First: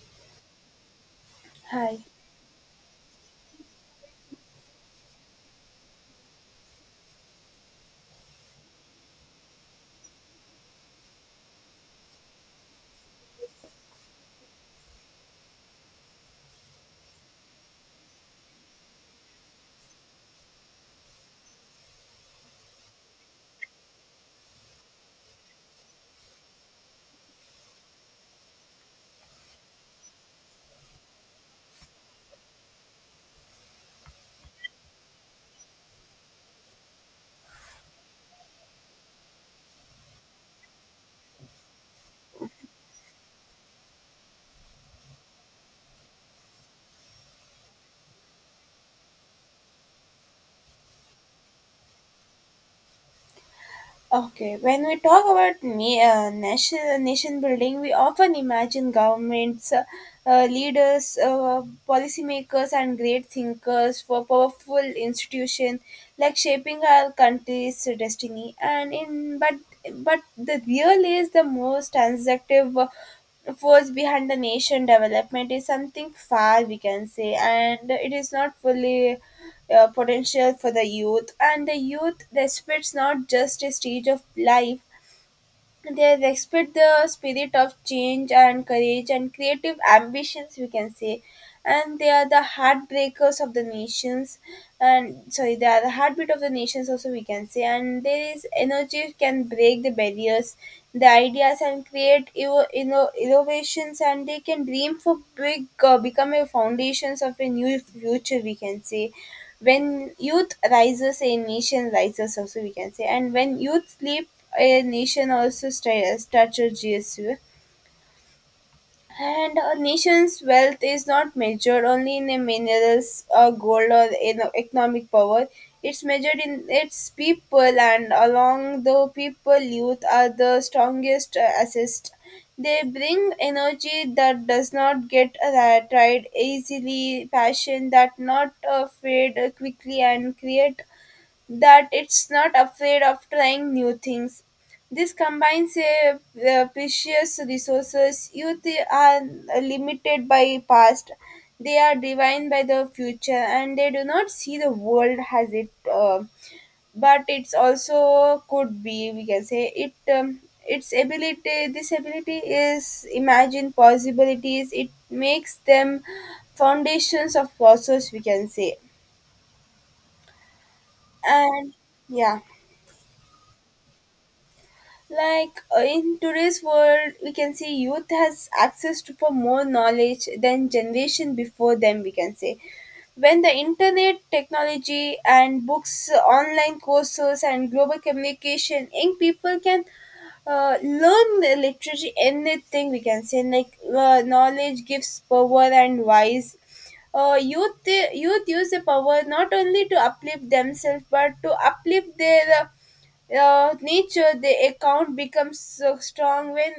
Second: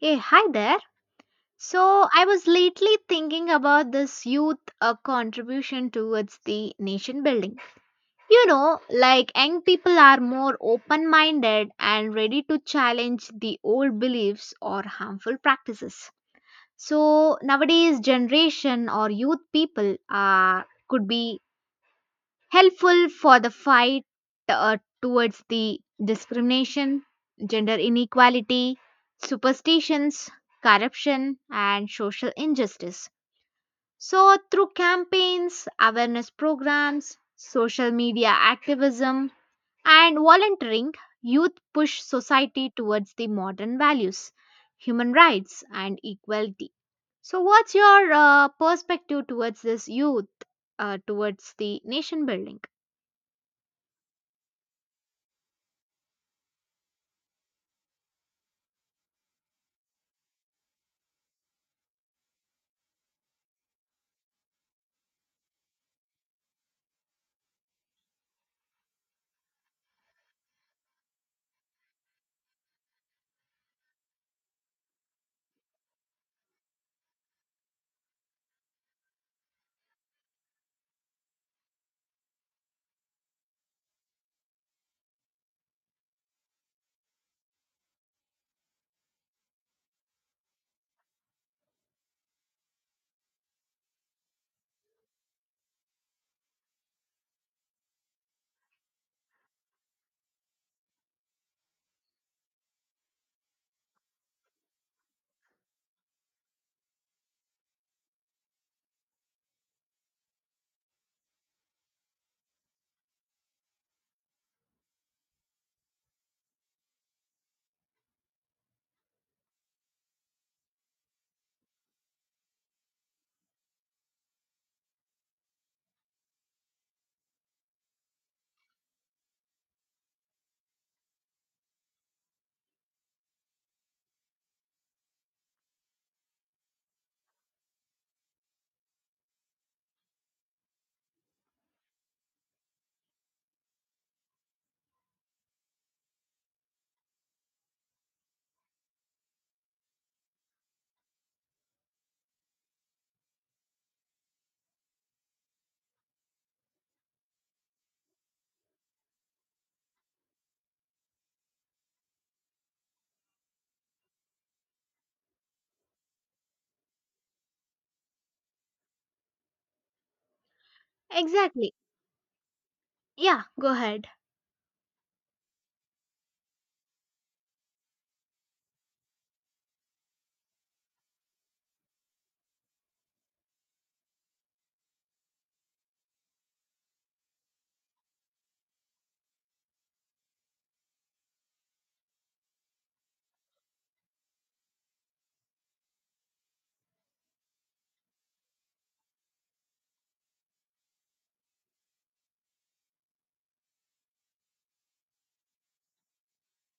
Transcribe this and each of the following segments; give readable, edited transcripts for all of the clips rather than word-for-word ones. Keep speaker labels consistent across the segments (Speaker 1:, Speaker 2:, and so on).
Speaker 1: Hey, hi there.
Speaker 2: Hi.
Speaker 1: So, I was lately thinking about this youth contribution towards the nation building. You know, like young people are more open minded and ready to challenge the old beliefs or harmful practices. So, nowadays, generation or youth people are could be helpful for the fight towards the discrimination, gender inequality, superstitions, corruption, and social injustice. So, through campaigns, awareness programs, social media activism, and volunteering, youth push society towards the modern values, human rights, and equality. So, what's your perspective towards this youth, towards the nation building?
Speaker 2: Okay, when we talk about nation building, we often imagine governments, leaders, policymakers, and great thinkers for powerful institution like shaping our country's destiny. And in but the real is the most transactive force behind the nation development is something far we can say, and it is not fully potential for the youth, and the youth respects not just a stage of life, they respect the spirit of change and courage and creative ambitions we can say, and they are the heartbreakers of the nations and sorry they are the heartbeat of the nations also we can say, and there is energy can break the barriers, the ideas and create you know innovations, and they can dream for big, become a foundations of a new future we can say. When youth rises a nation rises also we can say, and when youth sleep a nation also strategies, and a nation's wealth is not measured only in a minerals or gold or in economic power, it's measured in its people, and along the people youth are the strongest assist. They bring energy that does not get tired easily, passion that not fade quickly, and create that it's not afraid of trying new things. This combines precious resources. Youth are limited by past. They are defined by the future, and they do not see the world as it. But it's also could be we can say it. Its ability, this ability is imagine possibilities. It makes them foundations of process, we can say,
Speaker 1: Exactly.
Speaker 2: and yeah.
Speaker 1: Yeah, go ahead.
Speaker 2: Like in today's world we can see youth has access to for more knowledge than generation before them we can say, when the internet technology and books online courses and global communication young people can learn the literature anything we can say. Like knowledge gives power, and wise uh, youth youth use the power not only to uplift themselves but to uplift their nature. The account becomes so strong when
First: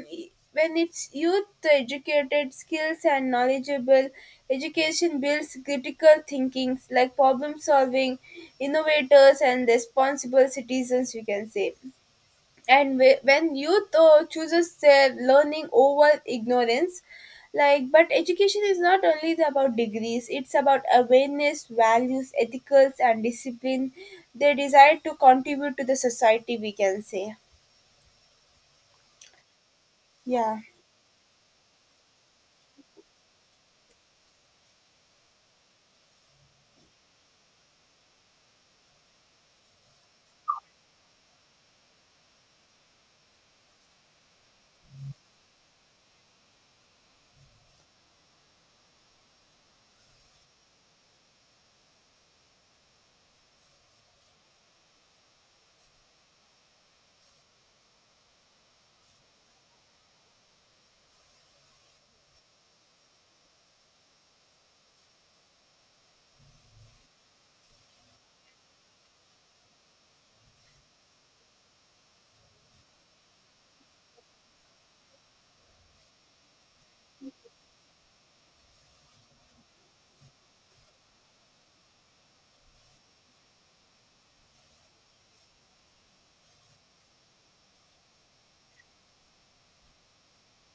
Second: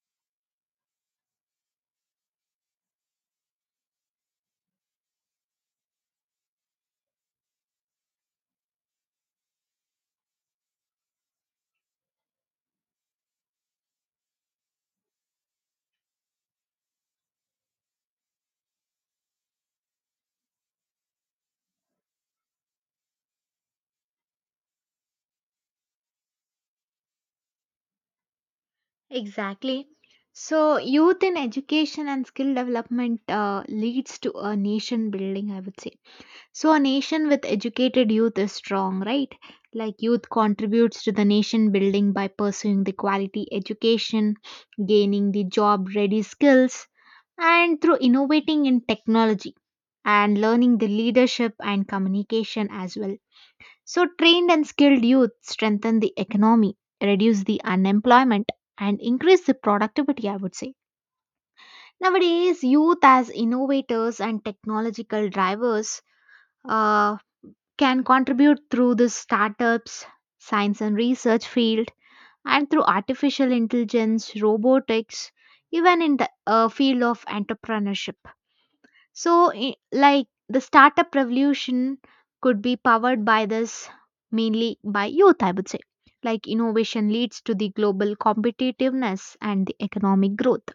Speaker 2: when it's youth educated, skills and knowledgeable. Education builds critical thinkings like problem solving, innovators and responsible citizens we can say, and when youth chooses their learning over ignorance. Like, but education is not only about degrees, it's about awareness, values, ethicals and discipline. They desire to contribute to the society we can say.
Speaker 1: Exactly.
Speaker 2: Yeah.
Speaker 1: So, youth in education and skill development leads to a nation building, I would say. So, a nation with educated youth is strong, right? Like, youth contributes to the nation building by pursuing the quality education, gaining the job ready skills, and through innovating in technology and learning the leadership and communication as well. So, trained and skilled youth strengthen the economy, reduce the unemployment, and increase the productivity, I would say. Nowadays, youth as innovators and technological drivers uh, can contribute through the startups, science and research field, and through artificial intelligence, robotics, even in the field of entrepreneurship. So, i- like the startup revolution could be powered by this mainly by youth, I would say. Like innovation leads to the global competitiveness and the economic growth.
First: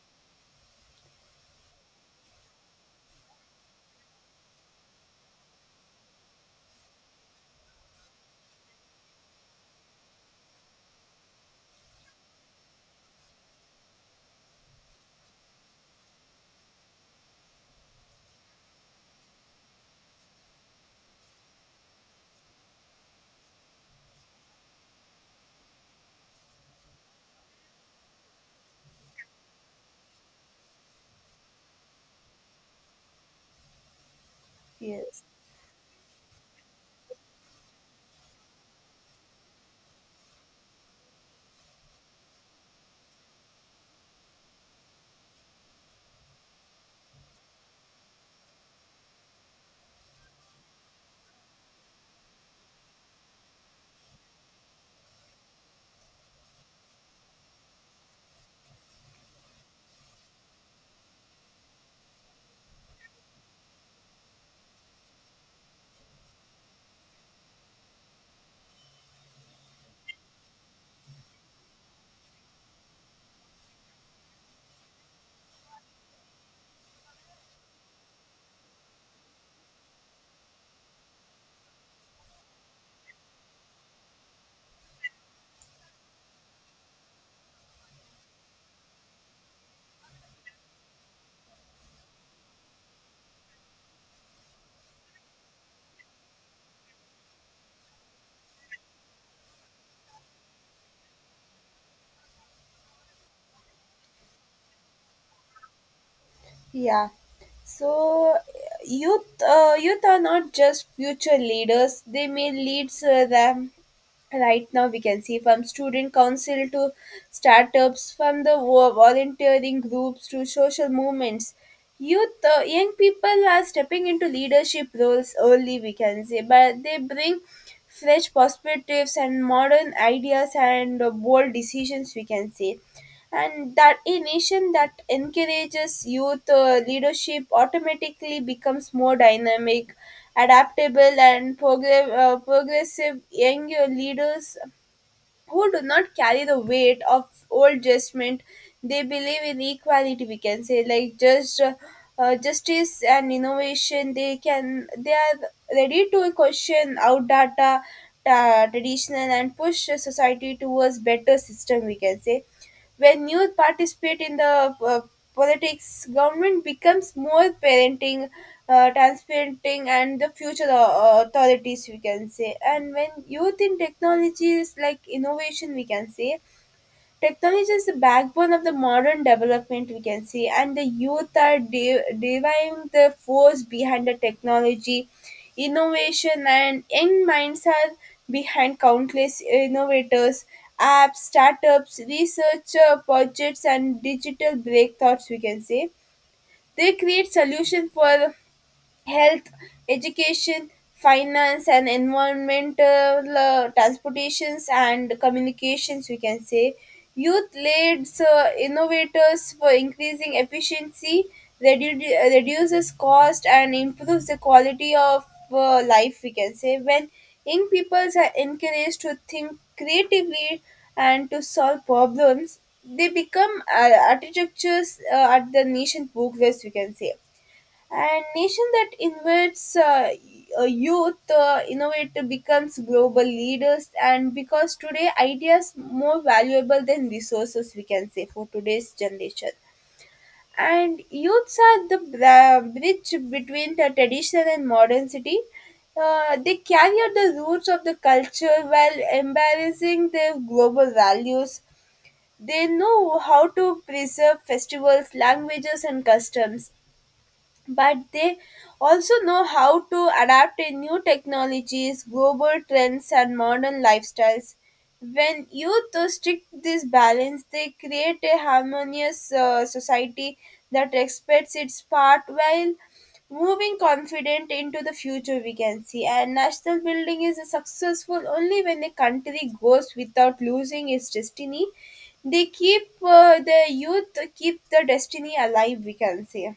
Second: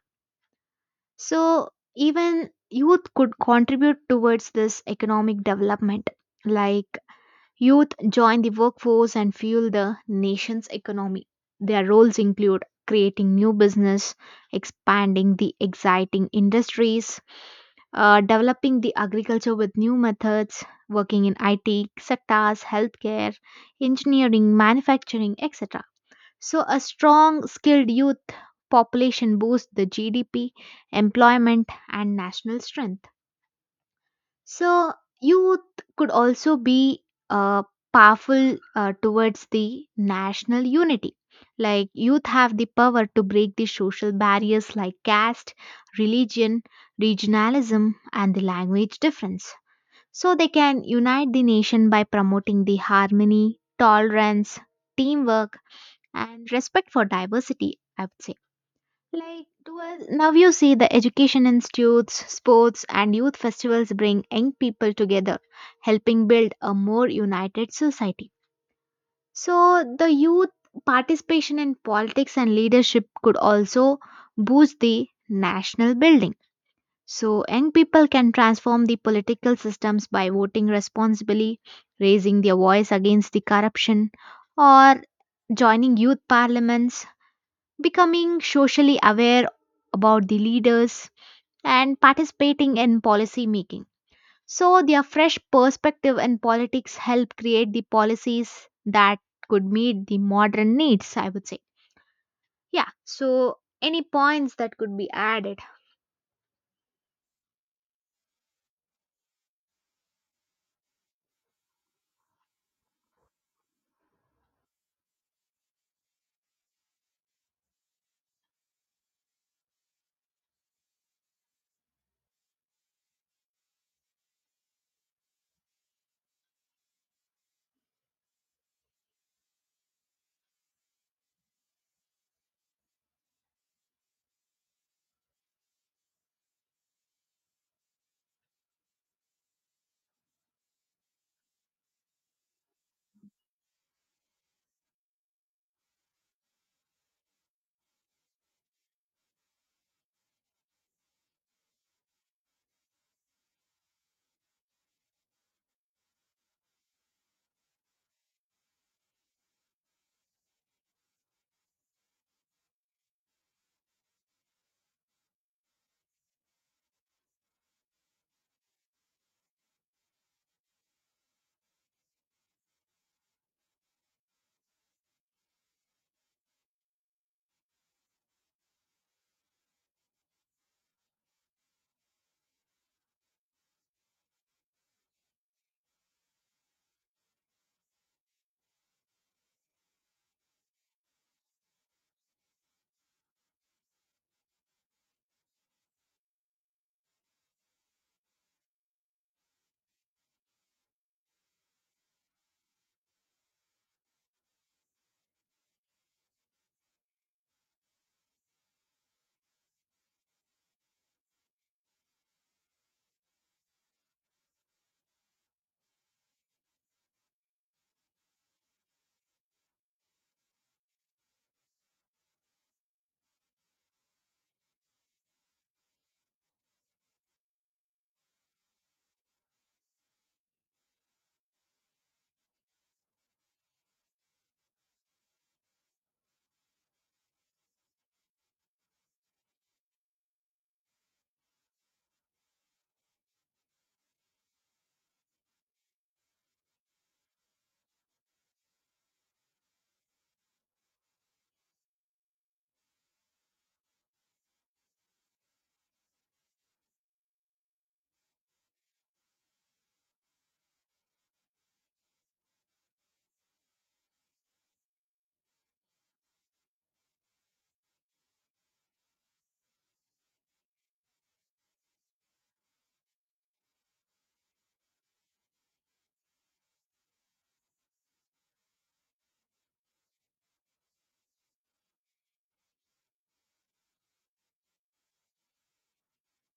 Speaker 1: So, even youth could contribute towards this economic development. Like youth join the workforce and fuel the nation's economy. Their roles include creating new business, expanding the exciting industries, developing the agriculture with new methods, working in IT sectors, healthcare, engineering, manufacturing, etc. So, a strong, skilled youth population boosts the GDP, employment, and national strength. So,
Speaker 2: Yes.
Speaker 1: youth could also be uh, powerful towards the national unity. Like, youth have the power to break the social barriers like caste, religion, regionalism, and the language difference. So, they can unite the nation by promoting the harmony, tolerance, teamwork, and respect for diversity, I would say. Like towards now you see the education institutes, sports and youth festivals bring young people together, helping build a more united society. So the youth participation in politics and leadership could also boost the national building. So young people can transform the political systems by voting responsibly, raising their voice against the corruption or joining youth parliaments becoming socially aware about the leaders and participating in policy making. So their fresh perspective in politics help create the policies that could meet the modern needs, I would say. Yeah. So any points that could be added?
Speaker 2: Yeah, so youth youth are not just future leaders, they may lead them right now. We can see from student council to startups, from the volunteering groups to social movements, youth young people are stepping into leadership roles early we can say, but they bring fresh perspectives and modern ideas and bold decisions we can say. And that a nation that encourages youth leadership automatically becomes more dynamic, adaptable and progressive. Young leaders who do not carry the weight of old judgment, they believe in equality we can say, like justice and innovation they can, they are ready to question out data, traditional, and push society towards better system we can say. When youth participate in the politics, government becomes more parenting, transparenting, and the future authorities, we can say. And when youth in technologies like innovation, we can say, technology is the backbone of the modern development, we can see, and the youth are deriving the force behind the technology. Innovation and young minds are behind countless innovators, apps, startups, research projects, and digital breakthroughs, we can say. They create solutions for health, education, finance, and environmental transportations and communications, we can say. Youth leads innovators for increasing efficiency, reduces cost, and improves the quality of life, we can say. When young people are encouraged to think creatively and to solve problems, they become architectures at the nation progress, we can say, and nation that invests youth innovate becomes global leaders, and because today ideas more valuable than resources we can say for today's generation. And youths are the bridge between the traditional and modern city, they carry out the roots of the culture while embracing their global values. They know how to preserve festivals, languages and customs, but they also know how to adapt to new technologies, global trends, and modern lifestyles. When youth restrict this balance, they create a harmonious society that respects its part while moving confident into the future we can see, and national building is successful only when a country goes without losing its destiny. They keep the youth keep the destiny alive we can say.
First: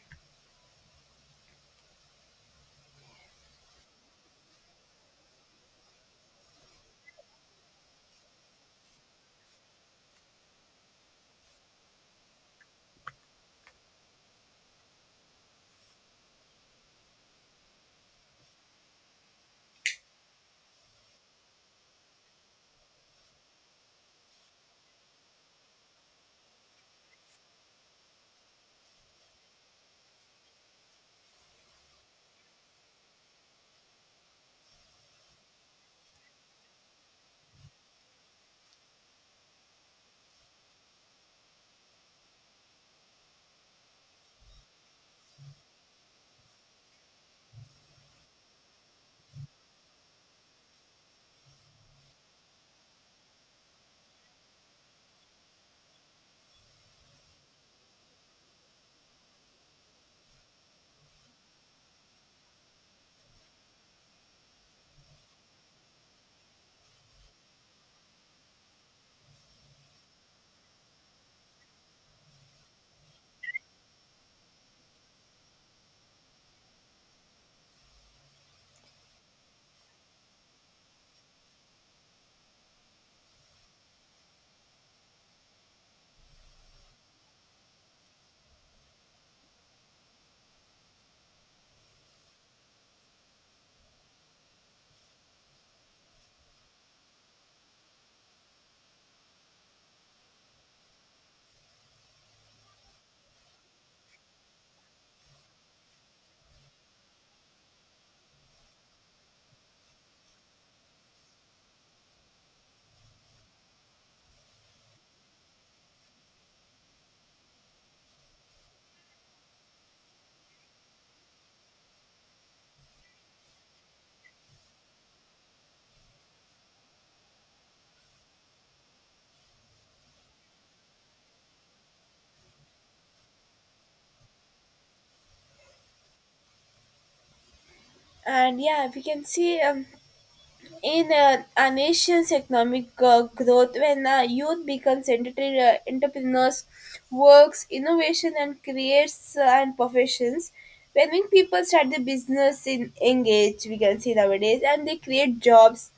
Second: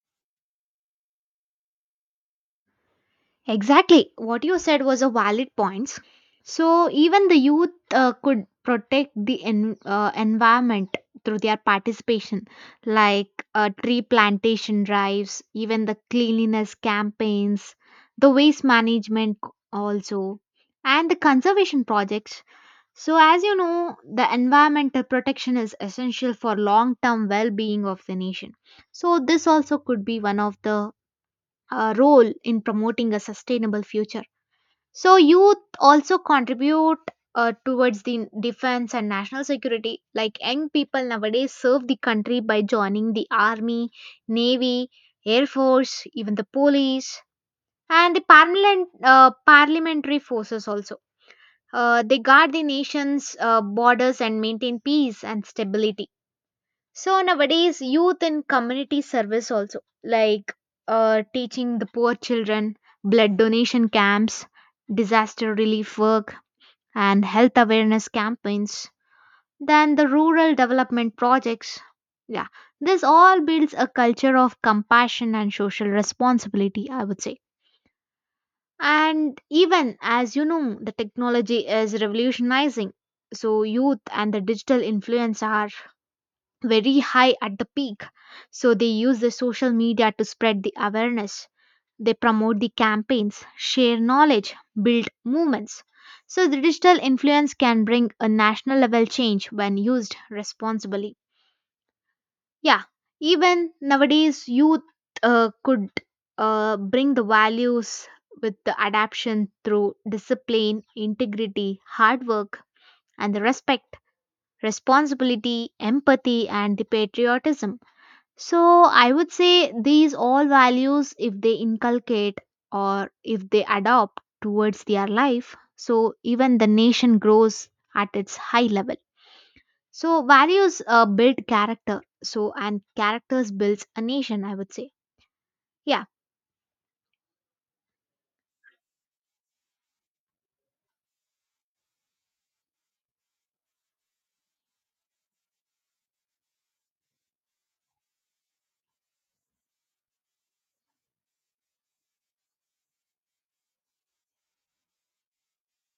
Speaker 1: Exactly. What you said was a valid point. So even the youth could protect the environment through their participation, like tree plantation drives, even the cleanliness campaigns, the waste management also, and the conservation projects. So as you know, the environmental protection is essential for long-term well-being of the nation. So this also could be one of the role in promoting a sustainable future. So, youth also contribute towards the defense and national security. Like young people nowadays serve the country by joining the army, navy, air force, even the police, and the parliamentary forces also. They guard the nation's borders and maintain peace and stability. So nowadays, youth and community service also, like teaching the poor children, blood donation camps, disaster relief work, and health awareness campaigns, then the rural development projects. Yeah, this all builds a culture of compassion and social responsibility, I would say. And even as you know, the technology is revolutionizing. So, youth and the digital influence are very high at the peak. So they use the social media to spread the awareness. They promote the campaigns, share knowledge, build movements. So the digital influence can bring a national level change when used responsibly. Yeah, even nowadays, youth could bring the values with the adaptation through discipline, integrity, hard work, and the respect, responsibility, empathy, and the patriotism. So I would say these all values, if they inculcate or if they adopt towards their life, so even the nation grows at its high level. So values build character. So and characters builds a nation. I would say. Yeah.
Speaker 2: And yeah, we can see in a nation's economic growth, when youth becomes entrepreneurs, works innovation and creates and professions, when we people start the business in engage we can see nowadays, and they create jobs.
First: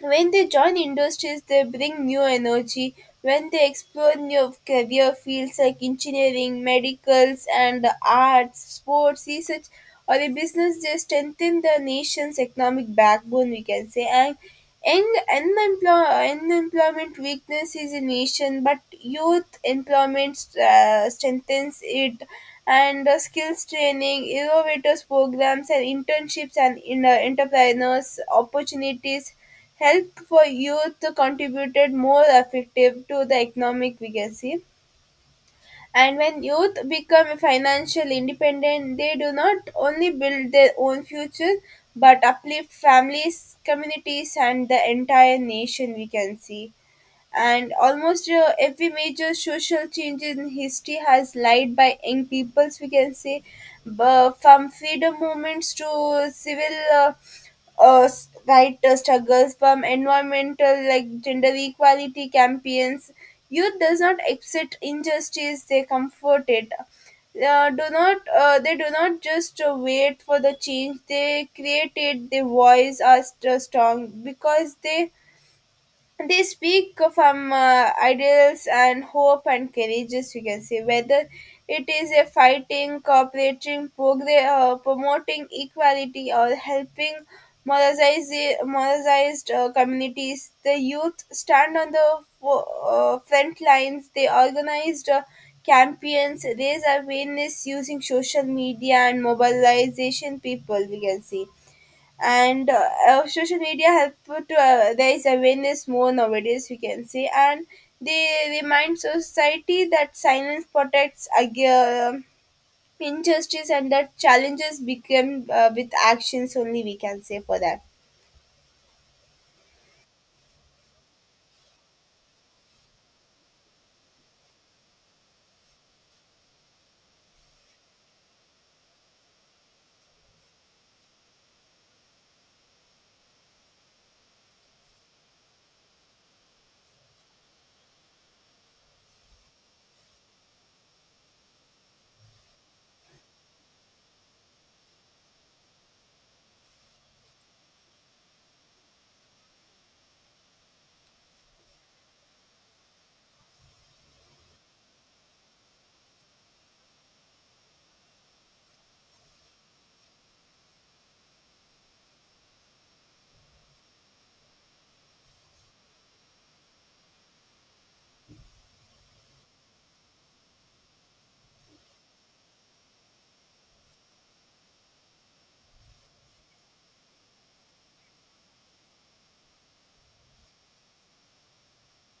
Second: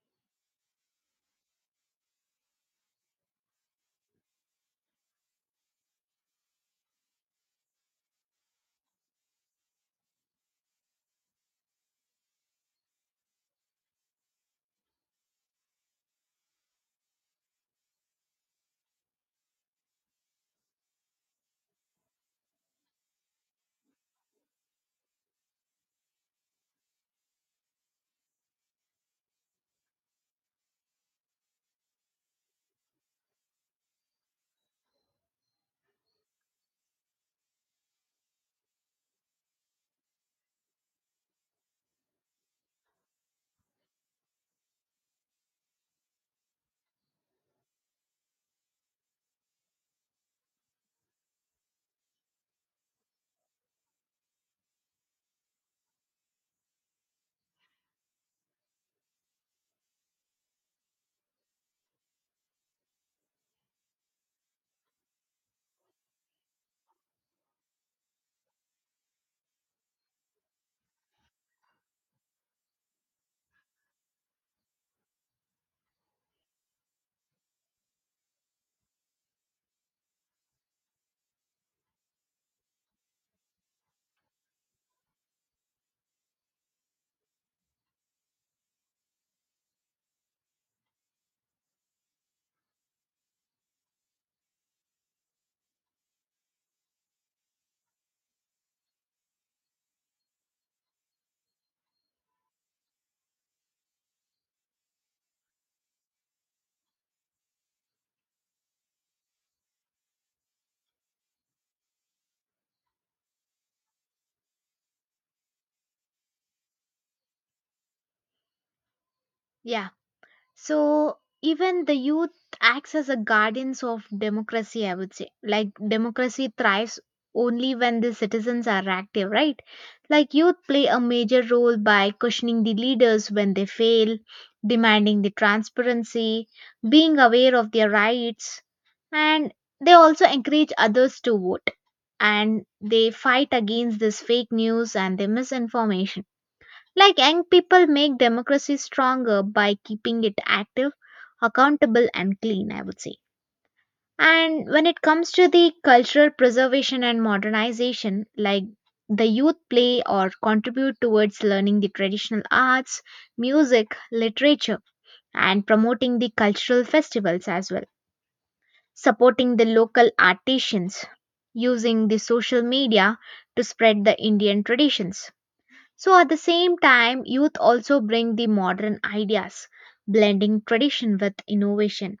Speaker 2: When they join industries, they bring new energy. When they explore new career fields like engineering, medicals, and arts, sports, research, or a business, they strengthen the nation's economic backbone, we can say. And young unemployment weaknesses a nation, but youth employment strengthens it, and skills training, innovators programs, and internships and entrepreneurs opportunities help for youth to contributed more effective to the economic legacy. And when youth become financially independent, they do not only build their own future but uplift families, communities, and the entire nation, we can see. And almost every major social change in history has led by young peoples we can say, but from freedom movements to civil struggles, from environmental like gender equality campaigns, youth does not accept injustice, they comfort it. Uh, do not uh, they do not just wait for the change, they create it. Their voice are strong because they speak from ideals and hope and courageous you can say, whether it is a fighting cooperating progress, promoting equality or helping marginalized communities, the youth stand on the fo- front lines. They organized campaigns, raise awareness using social media and mobilization people we can see. And social media help to there is awareness more nowadays we can say, and they remind society that silence protects against injustice, and that challenges become with actions only we can say for that.
Speaker 1: Yeah. So even the youth acts as a guardians of democracy, I would say. Like democracy thrives only when the citizens are active, right? Like youth play a major role by questioning the leaders when they fail, demanding the transparency, being aware of their rights, and they also encourage others to vote. And they fight against this fake news and the misinformation like young people make democracy stronger by keeping it active, accountable, and clean, I would say. And when it comes to the cultural preservation and modernization, like the youth play or contribute towards learning the traditional arts, music, literature, and promoting the cultural festivals as well, supporting the local artisans, using the social media to spread the Indian traditions so at the same time, youth also bring the modern ideas, blending tradition with innovation.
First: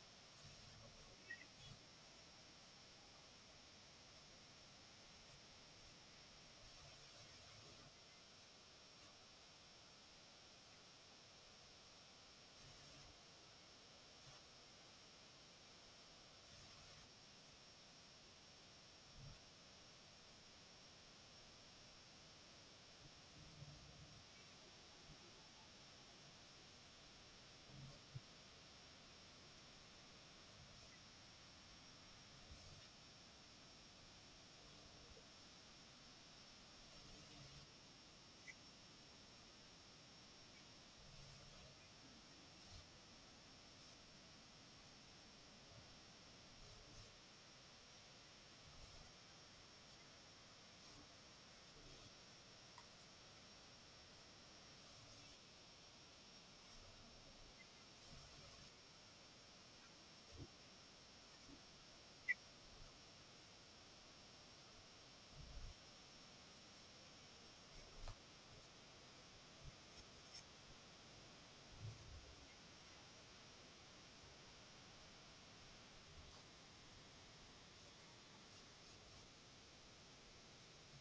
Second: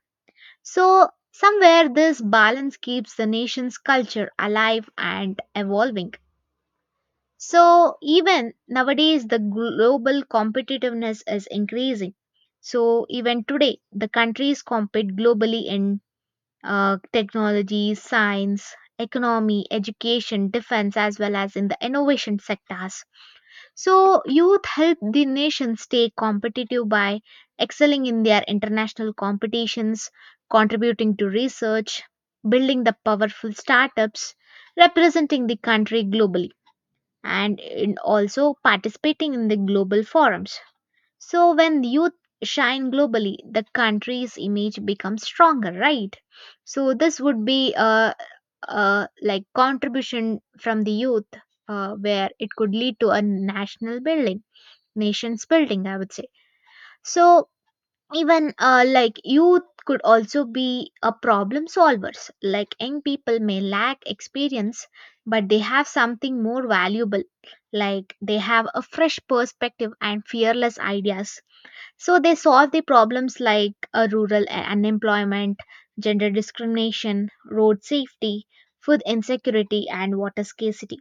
Speaker 1: So somewhere this balance keeps the nation's culture alive and evolving. So even nowadays the global competitiveness is increasing. So even today the countries compete globally in technology, science, economy, education, defense as well as in the innovation sectors. So, youth help the nation stay competitive by excelling in their international competitions, contributing to research, building the powerful startups, representing the country globally, and in also participating in the global forums. So, when the youth shine globally, the country's image becomes stronger, right? So, this would be a like contribution from the youth where it could lead to a national building nations building I would say. So even like youth could also be a problem solvers like young people may lack experience but they have something more valuable like they have a fresh perspective and fearless ideas. So they solve the problems like rural unemployment, gender discrimination, road safety, food insecurity and water scarcity.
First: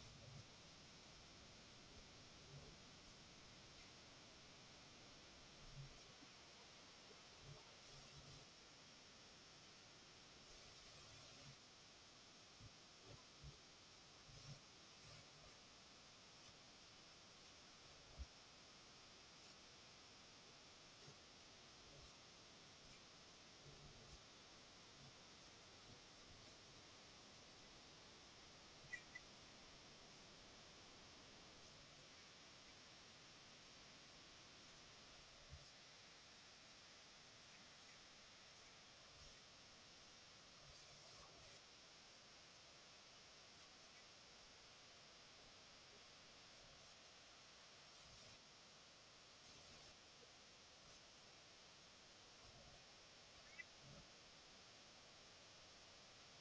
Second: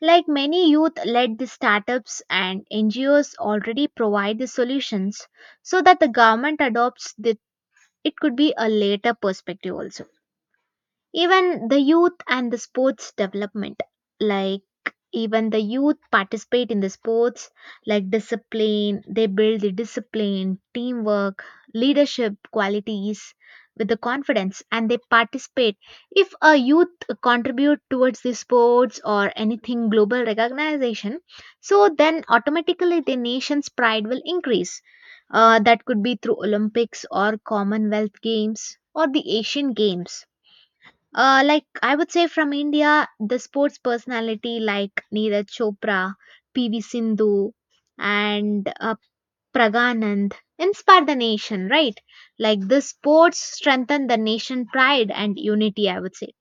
Speaker 1: Like many youth led startups and NGOs already provide the solutions so that the government adopts that, it could be a later perspective also. Even the youth and the sports development, like even the youth participate in the sports like discipline, they build the discipline, teamwork, leadership qualities with the confidence and they participate. If a youth contribute towards the sports or anything global recognition, so then automatically the nation's pride will increase. That could be through Olympics or Commonwealth Games or the Asian Games like I would say from India, the sports personality like Neeraj Chopra, PV Sindhu, and Praganand inspire the nation, right? Like the sports strengthen the nation pride and unity. I would say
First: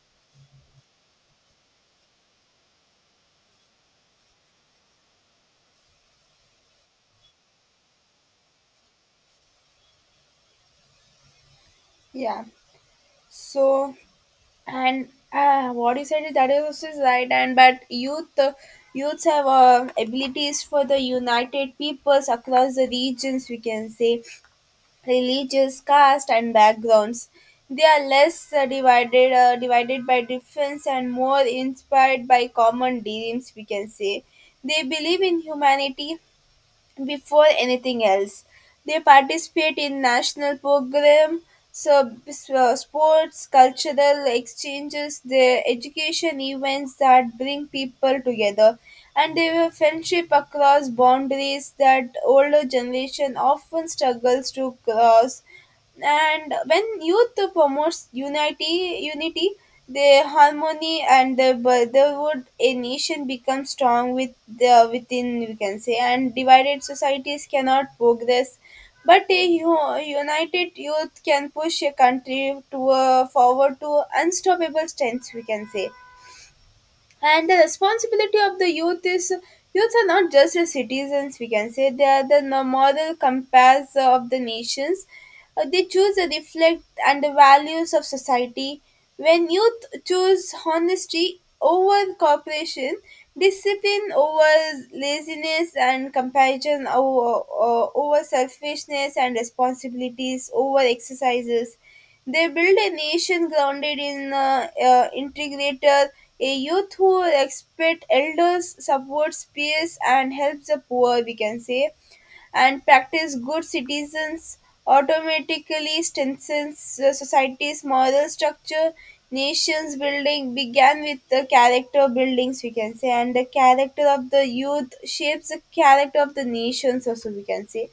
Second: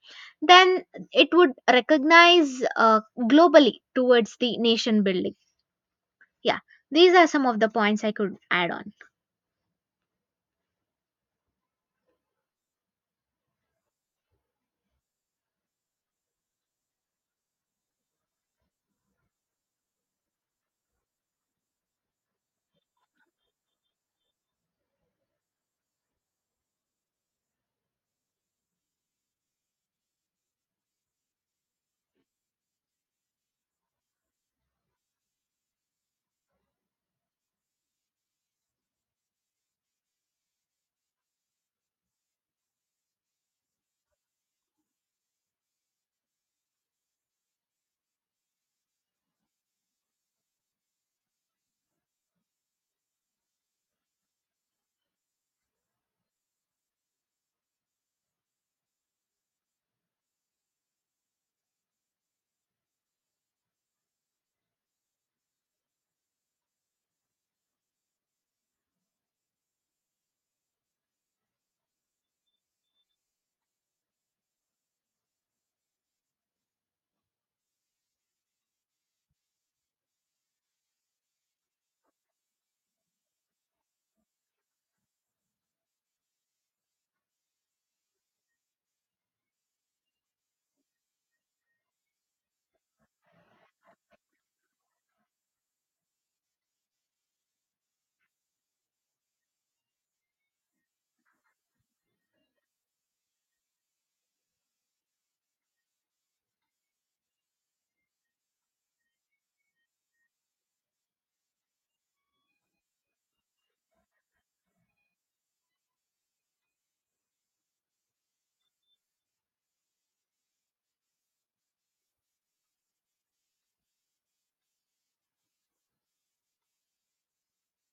Speaker 1: then it would recognize globally towards the nation building. Yeah, these are some of the points I could add on.
Speaker 2: Yeah, so, and what you said is that is also is right, and but youth youths have abilities for the united peoples across the regions we can say, religious caste and backgrounds. They are less divided by difference and more inspired by common dreams we can say. They believe in humanity before anything else. They participate in national programs, sports, cultural exchanges, their education events that bring people together, and they have friendship across boundaries that older generation often struggles to cross. And when youth promotes unity, the harmony and the brotherhood, a nation becomes strong with the within we can say. And divided societies cannot progress, but a united youth can push a country to a forward to unstoppable strengths we can say. And the responsibility of the youth is, youth are not just the citizens, we can say, they are the moral compass of the nations. They choose the reflect and the values of society. When youth choose honesty over cooperation, discipline over laziness, and compassion over selfishness, and responsibilities over exercises, they build a nation grounded in integrator. A youth who respect elders, supports peers, and helps the poor, we can say, and practice good citizens automatically strengthens the society's moral structure. Nations building began with the character buildings, we can say, and the character of the youth shapes the character of the nations, also, we can say.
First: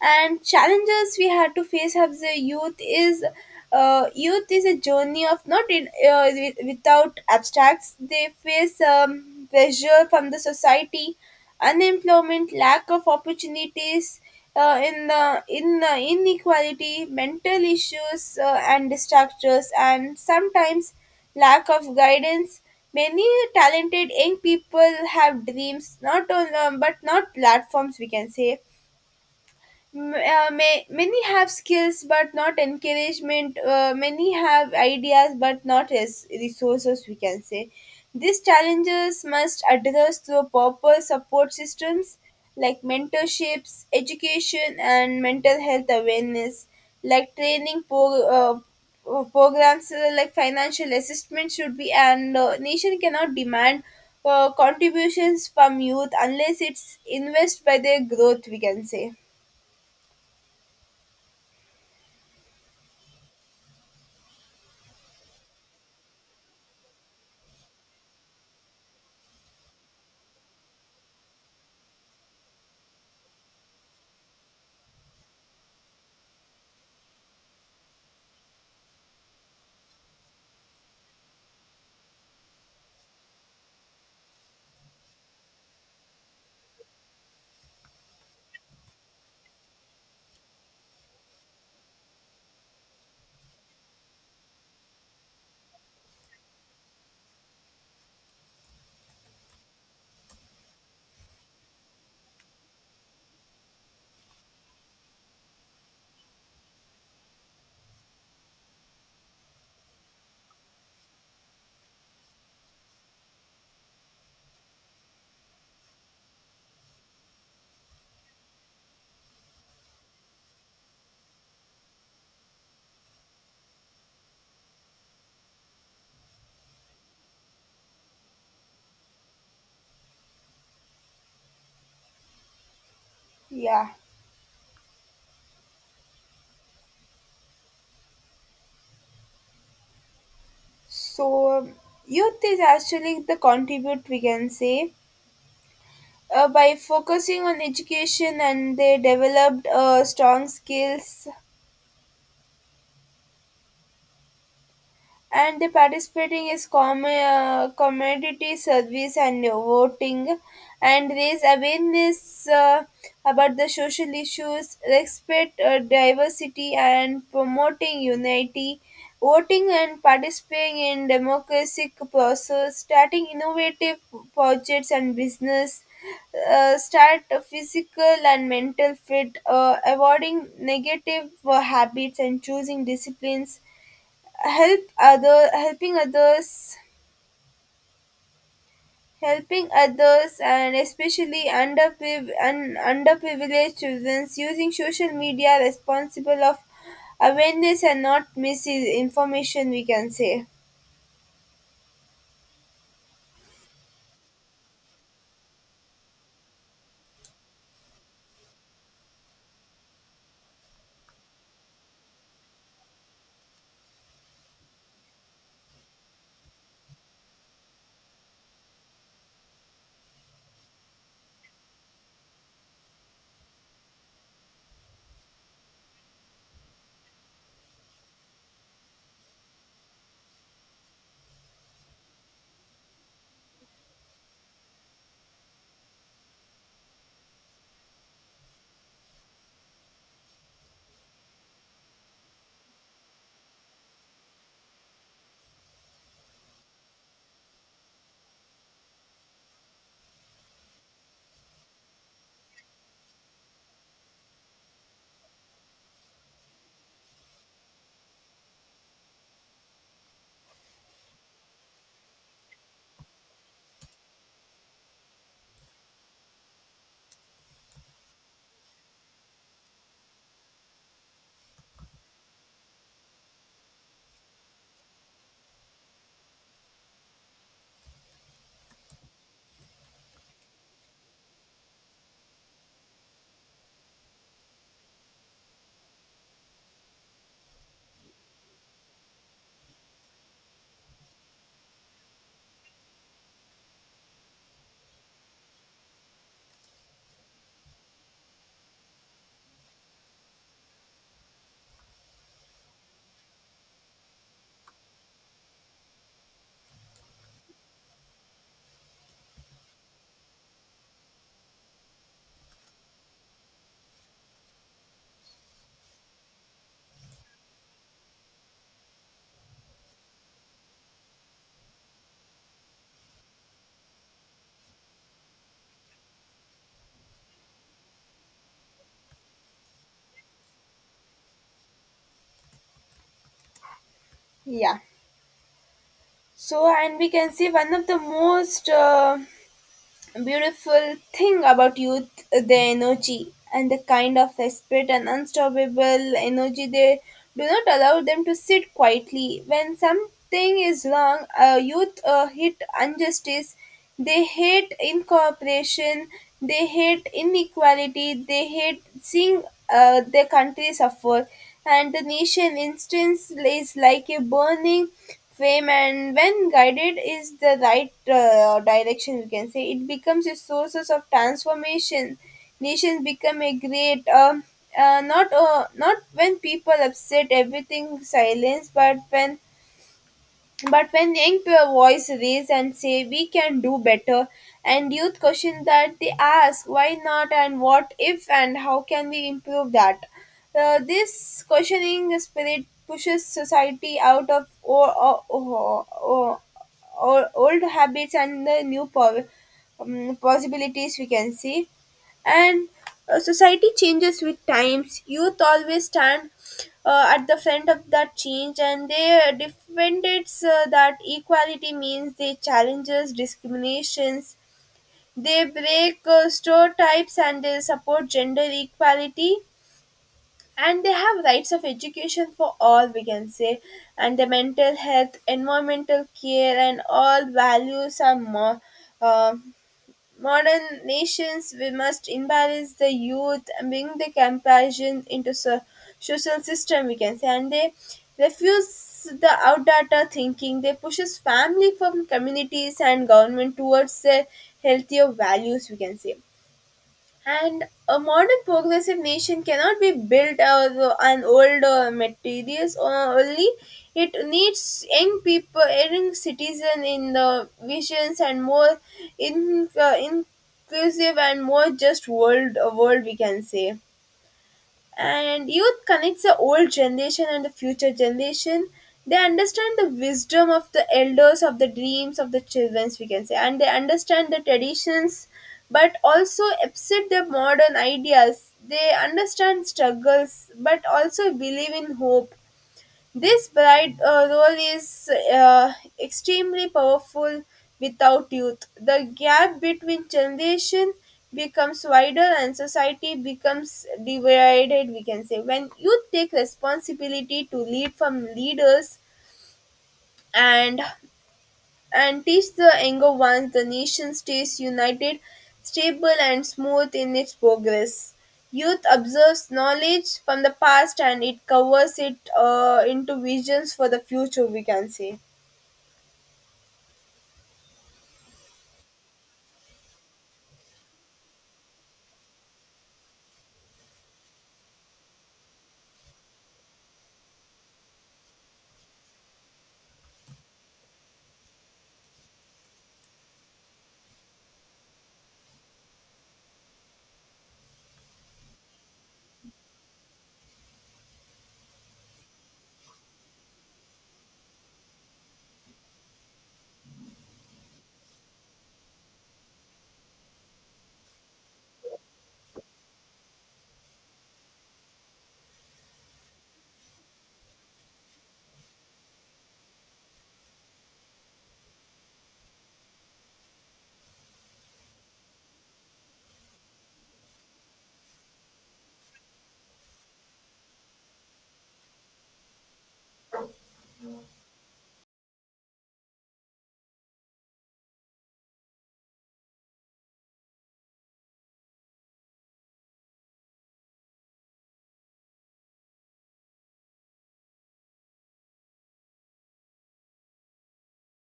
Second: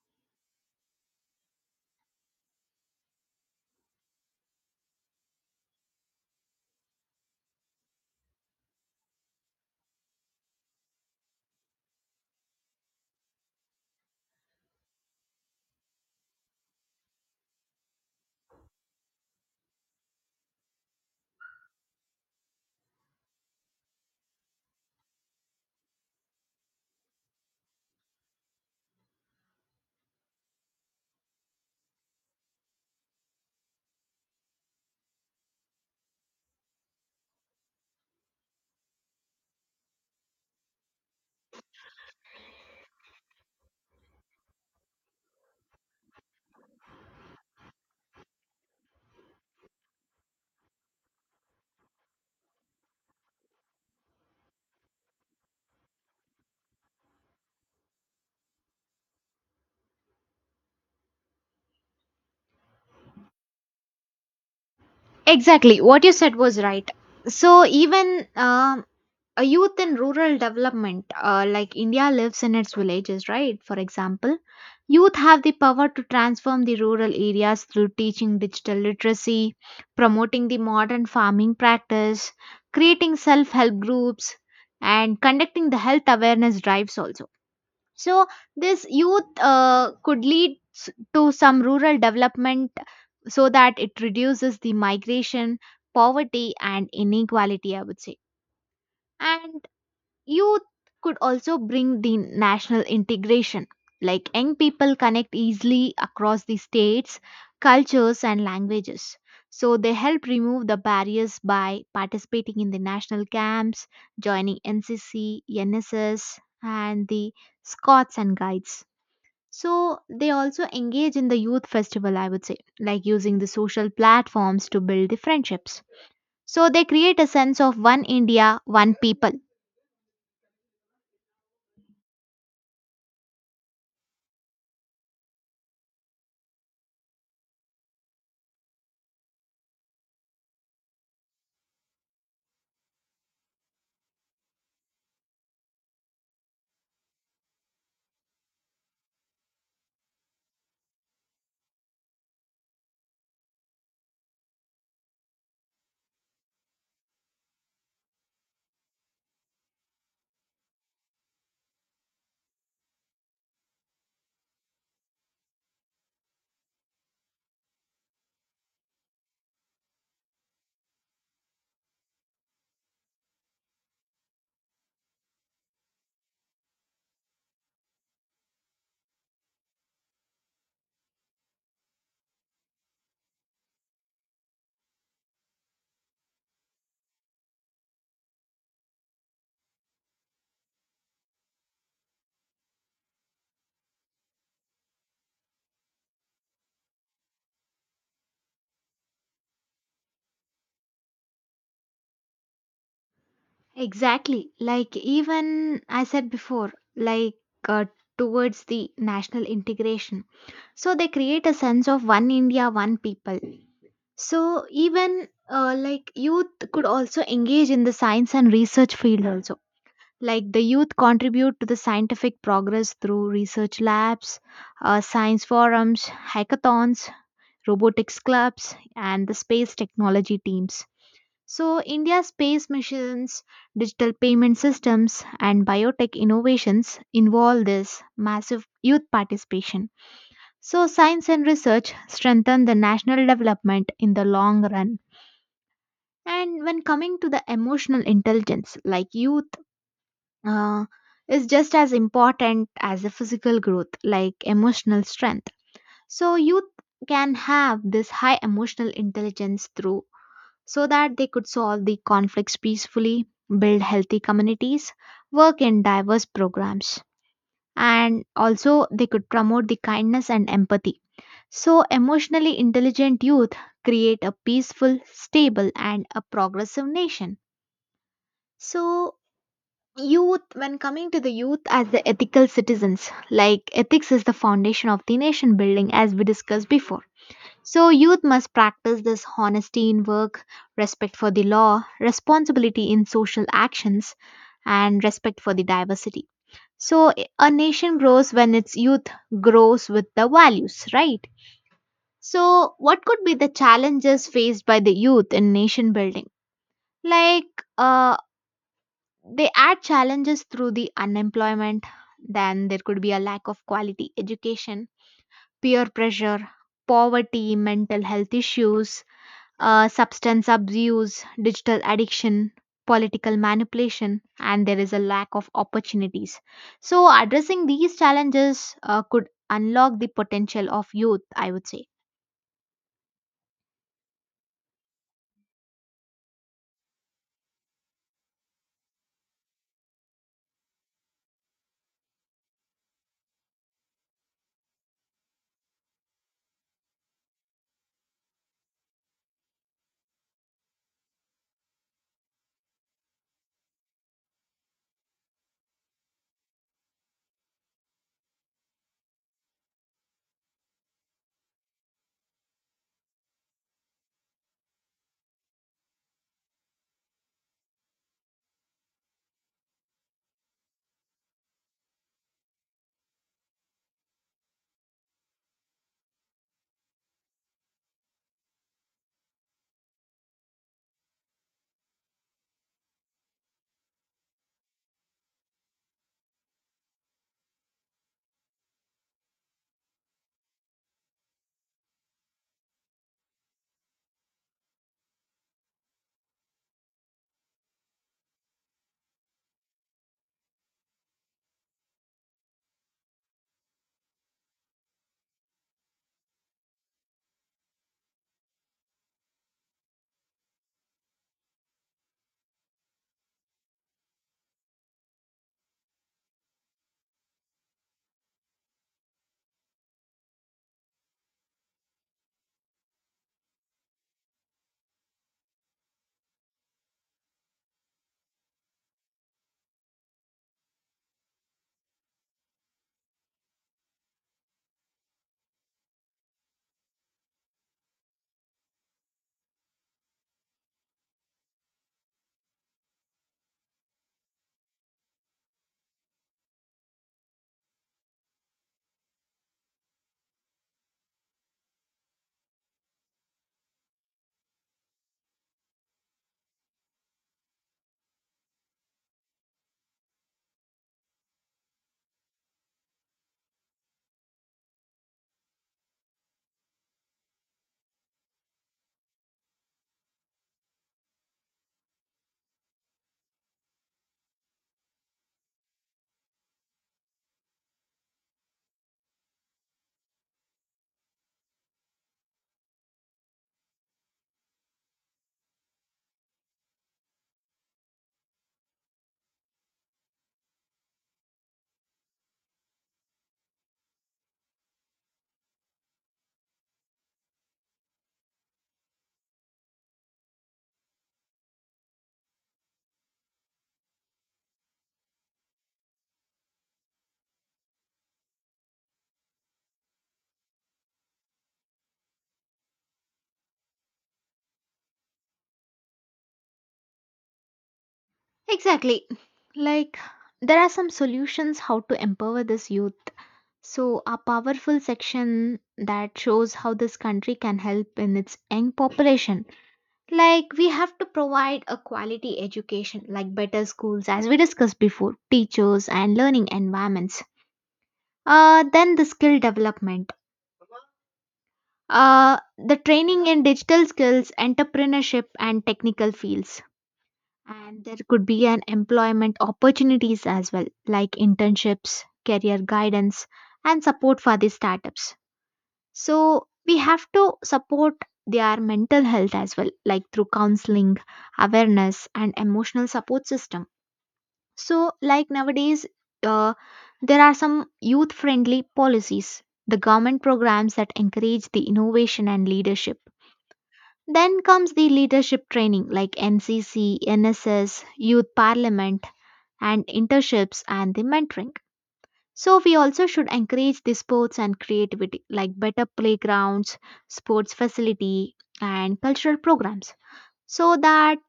Speaker 2: And challenges we had to face as a youth is, youth is a journey of not without abstracts. They face pressure from the society, unemployment, lack of opportunities, in the inequality mental issues, and distractors, and sometimes lack of guidance. Many talented young people have dreams not on but not platforms we can say. Many have skills but not encouragement, many have ideas but not resources we can say. These challenges must address through proper support systems like mentorships, education and mental health awareness, like training programs, like financial assistance should be. And nation cannot demand contributions from youth unless it's invest by their growth we can say.
Speaker 1: Exactly, what you said was right. So even a youth in rural development like India lives in its villages right, for example, youth have the power to transform the rural areas through teaching digital literacy, promoting the modern farming practice, creating self-help groups, and conducting the health awareness drives also. So this youth could lead to some rural development so that it reduces the migration, poverty and inequality, I would say. And youth could also bring the national integration, like young people connect easily across the states, cultures, and languages. So they help remove the barriers by participating in the national camps, joining NCC, NSS, and the Scouts and Guides. So they also engage in the youth festival, I would say, like using the social platforms to build the friendships. So they create a sense of one India, one people.
Speaker 2: Yeah. So, youth is actually the contribute we can say. By focusing on education and they developed strong skills and the participating is community service and voting and raise awareness about the social issues, respect diversity and promoting unity, voting and participating in democratic process, starting innovative projects and business. Uh, Start a physical and mental fit, avoiding negative habits and choosing disciplines, helping others, helping others and especially underpriv- and underprivileged children, using social media responsible of awareness and not misinformation, we can say.
Speaker 1: Exactly. Like, even I said before, like uh, towards the national integration. So they create a sense of one India, one people. So even like youth could also engage in the science and research field also. Like the youth contribute to the scientific progress through research labs, science forums, hackathons, robotics clubs, and the space technology teams. So, India's space missions, digital payment systems, and biotech innovations involve this massive youth participation. So, science and research strengthen the national development in the long run. And when coming to the emotional intelligence, like youth, uh, is just as important as the physical growth, like emotional strength. So, youth can have this high emotional intelligence through so that they could solve the conflicts peacefully, build healthy communities, work in diverse programs, and also they could promote the kindness and empathy. So, emotionally intelligent youth create a peaceful, stable, and a progressive nation. So, youth, when coming to the youth as the ethical citizens, like ethics is the foundation of the nation building, as we discussed before. So, youth must practice this honesty in work, respect for the law, responsibility in social actions, and respect for the diversity. So, a nation grows when its youth grows with the values, right? So, what could be the challenges faced by the youth in nation building? Like, uh, they add challenges through the unemployment, then there could be a lack of quality education, peer pressure, poverty, mental health issues, substance abuse, digital addiction, political manipulation, and there is a lack of opportunities. So, addressing these challenges could unlock the potential of youth, I would say.
Speaker 2: Yeah. So, and we can see one of the most beautiful thing about youth: the energy and the kind of spirit and unstoppable energy, they do not allow them to sit quietly when something is wrong. Youth hate injustice, they hate incorporation, they hate inequality, they hate seeing their country suffer, and the nation instance is like a burning flame, and when guided is the right direction, you can say, it becomes a sources of transformation. Nations become a great not when people upset everything silence, but when, but when voice raise and say we can do better, and youth question that, they ask why not and what if and how can we improve that. This questioning spirit pushes society out of old habits and the new possibilities, we can see. And society changes with times, youth always stand at the front of that change, and they defend it, that equality means they challenges discriminations, they break stereotypes and they support gender equality, and they have rights of education for all, we can say. And the mental health, environmental care and all values are more uh, modern nations. We must imbalance the youth and bring the compassion into social system, we can say, and they refuse the outdated thinking, they pushes family from communities and government towards the healthier values, we can say. And a modern progressive nation cannot be built out of an old materials only. It needs young people, young citizen in the visions and more in, inclusive and more just world, we can say. And youth connects the old generation and the future generation, they understand the wisdom of the elders, of the dreams of the childrens, we can say, and they understand the traditions but also accept the modern ideas, they understand struggles but also believe in hope. This bride role is extremely powerful without youth. The gap between generation becomes wider and society becomes divided, we can say. When youth take responsibility to lead from leaders and teach the younger ones, the nation stays united, stable, and smooth in its progress. Youth absorbs knowledge from the past and it covers it into visions for the future, we can say.
Speaker 1: Exactly. Like, there are some solutions how to empower this youth. So, a powerful section that shows how this country can help in its young population. Like, we have to provide a quality education, like better schools, as we discussed before, teachers and learning environments. Then the skill development, the training in digital skills, entrepreneurship, and technical fields. And there could be an employment opportunities as well, like internships, career guidance, and support for the startups. So we have to support their mental health as well, like through counseling, awareness, and emotional support system. So, like nowadays, uh, there are some youth friendly policies, the government programs that encourage the innovation and leadership. Then comes the leadership training like NCC, NSS, youth parliament, and internships and the mentoring. So we also should encourage the sports and creativity like better playgrounds, sports facility and cultural programs so that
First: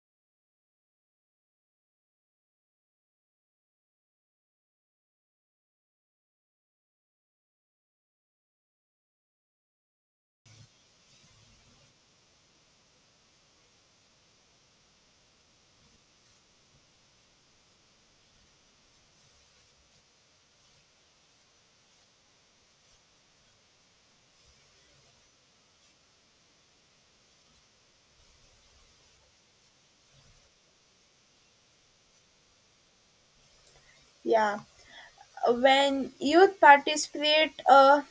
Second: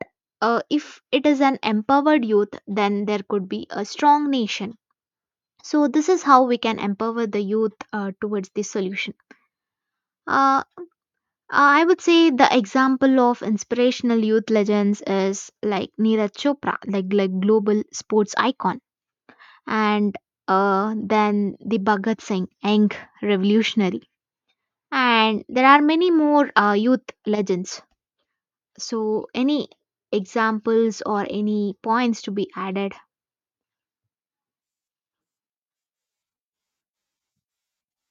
Speaker 1: if it is an empowered youth then there could be a strong nation. So this is how we can empower the youth towards the solution. Uh, I would say the example of inspirational youth legends is like Neeraj Chopra, like global sports icon and then the Bhagat Singh, young revolutionary. And there are many more youth legends. So, any examples or any points to be added?
Speaker 2: Yeah. When youth participate, uh,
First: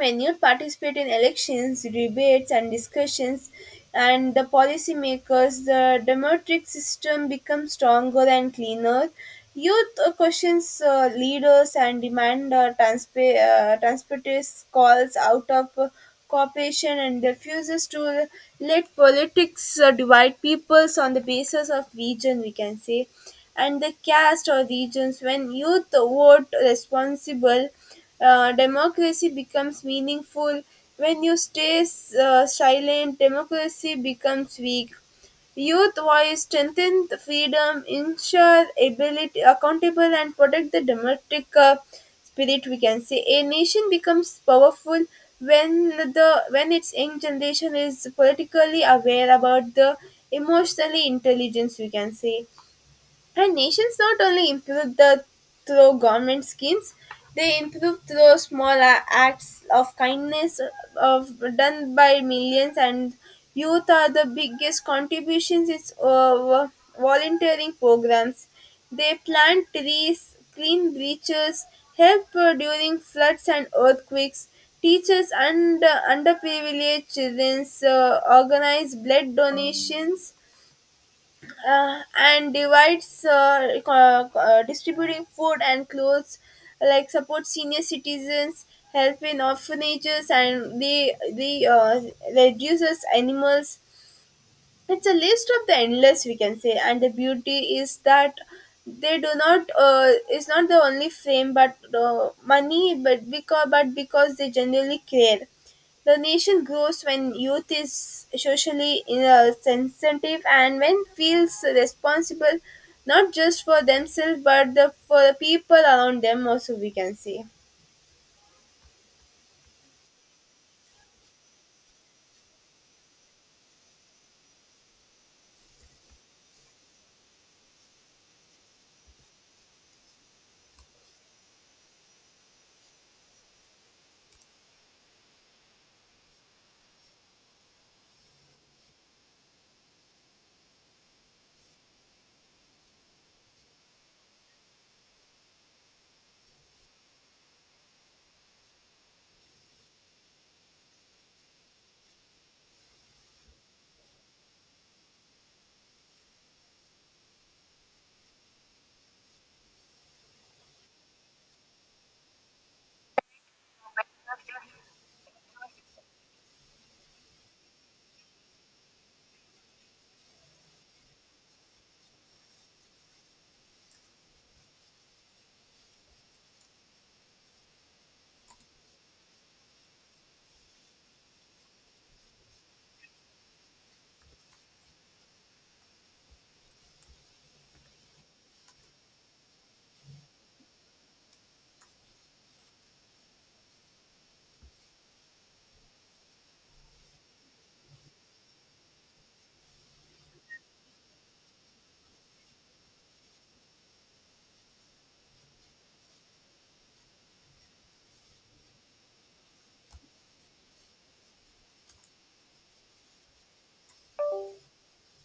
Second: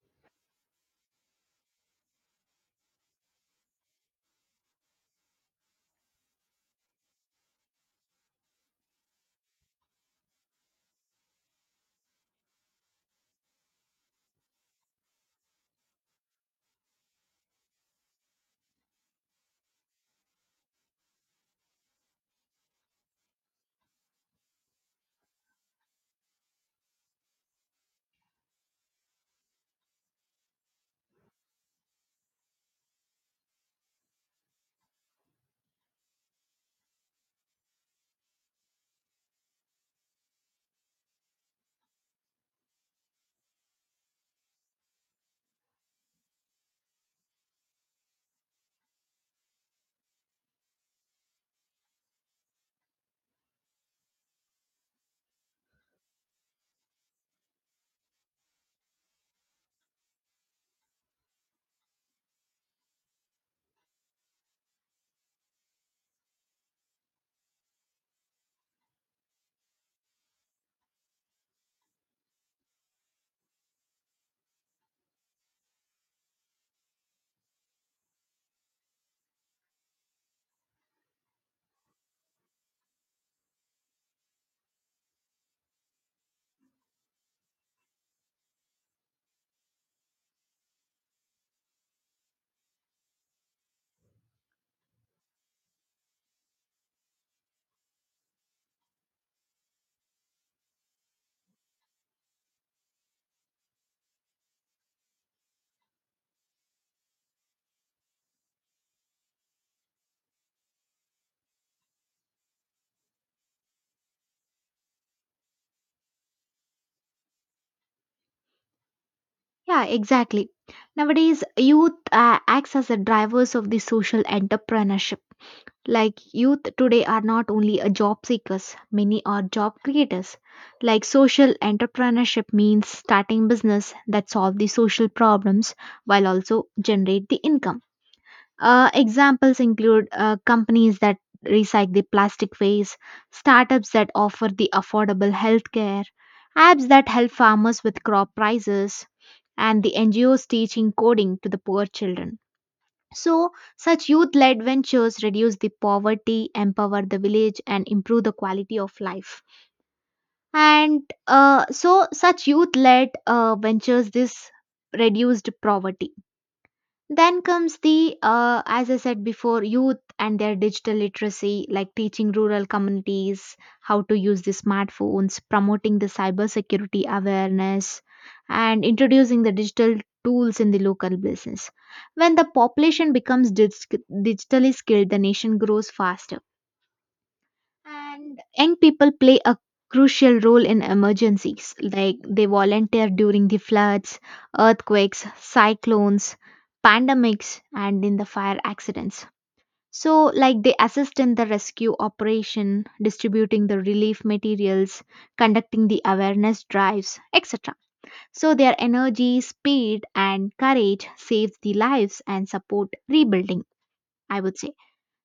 Speaker 2: When youth participate in elections, debates, and discussions, and the policymakers, the democratic system becomes stronger and cleaner. Youth questions leaders and demand transparent calls out of cooperation, and refuses to let politics divide peoples on the basis of region, we can say, and the caste or regions. When youth vote responsible, democracy becomes meaningful. When you stay silent, democracy becomes weak. Youth voice strengthen the freedom, ensure ability, accountable, and protect the democratic spirit. We can say a nation becomes powerful when its young generation is politically aware about the emotionally intelligence. We can say, and nations not only improve the through government schemes, they improve through small acts of kindness of done by millions. And youth are the biggest contributions. It's volunteering programs. They plant trees, clean beaches, help during floods and earthquakes. Teachers and underprivileged children organize blood donations, and divides distributing food and clothes, like support senior citizens, help in orphanages, and they reduces animals. It's a list of the endless, we can say, and the beauty is that they do not is not the only frame but money, but because they generally care. The nation grows when youth is socially sensitive and when feels responsible, not just for themselves but the for the people around them also, we can say.
Speaker 1: Yeah, exactly. Nowadays, youth acts as the drivers of the social entrepreneurship. Like youth today are not only a job seekers, many are job creators. Like social entrepreneurship means starting business that solve the social problems while also generate the income. Examples include companies that recycle the plastic waste, startups that offer the affordable healthcare, apps that help farmers with crop prices, and the NGOs teaching coding to the poor children. So, such youth led ventures reduce the poverty, empower the village, and improve the quality of life. And so, such youth led ventures, this reduced poverty. Then comes the, as I said before, youth and their digital literacy, like teaching rural communities how to use the smartphones, promoting the cybersecurity awareness, and introducing the digital tools in the local business. When the population becomes digitally skilled, the nation grows faster and young people play a crucial role in emergencies, like they volunteer during the floods, earthquakes, cyclones, pandemics, and in the fire accidents. So, like they assist in the rescue operation, distributing the relief materials, conducting the awareness drives, etc. So, their energy, speed, and courage saves the lives and support rebuilding, I would say.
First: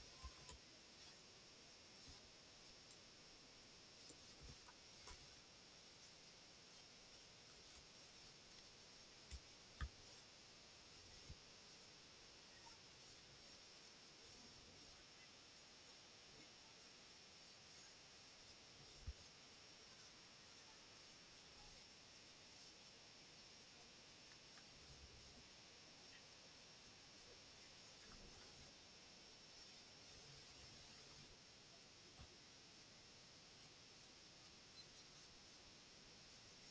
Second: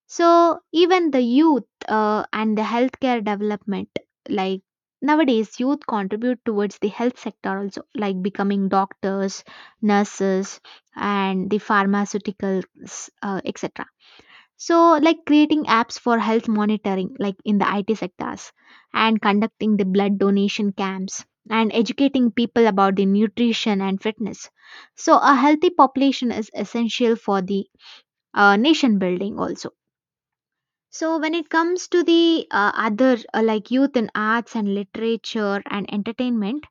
Speaker 1: So even the youth and the healthcare development, like nowadays, youth contribute towards the health sector also, like becoming doctors, nurses, and the pharmaceuticals, etc. So like creating apps for health monitoring, like in the IT sectors, and conducting the blood donation camps and educating people about the nutrition and fitness. So a healthy population is essential for the nation building also. So, when it comes to the other like youth in arts and literature and entertainment,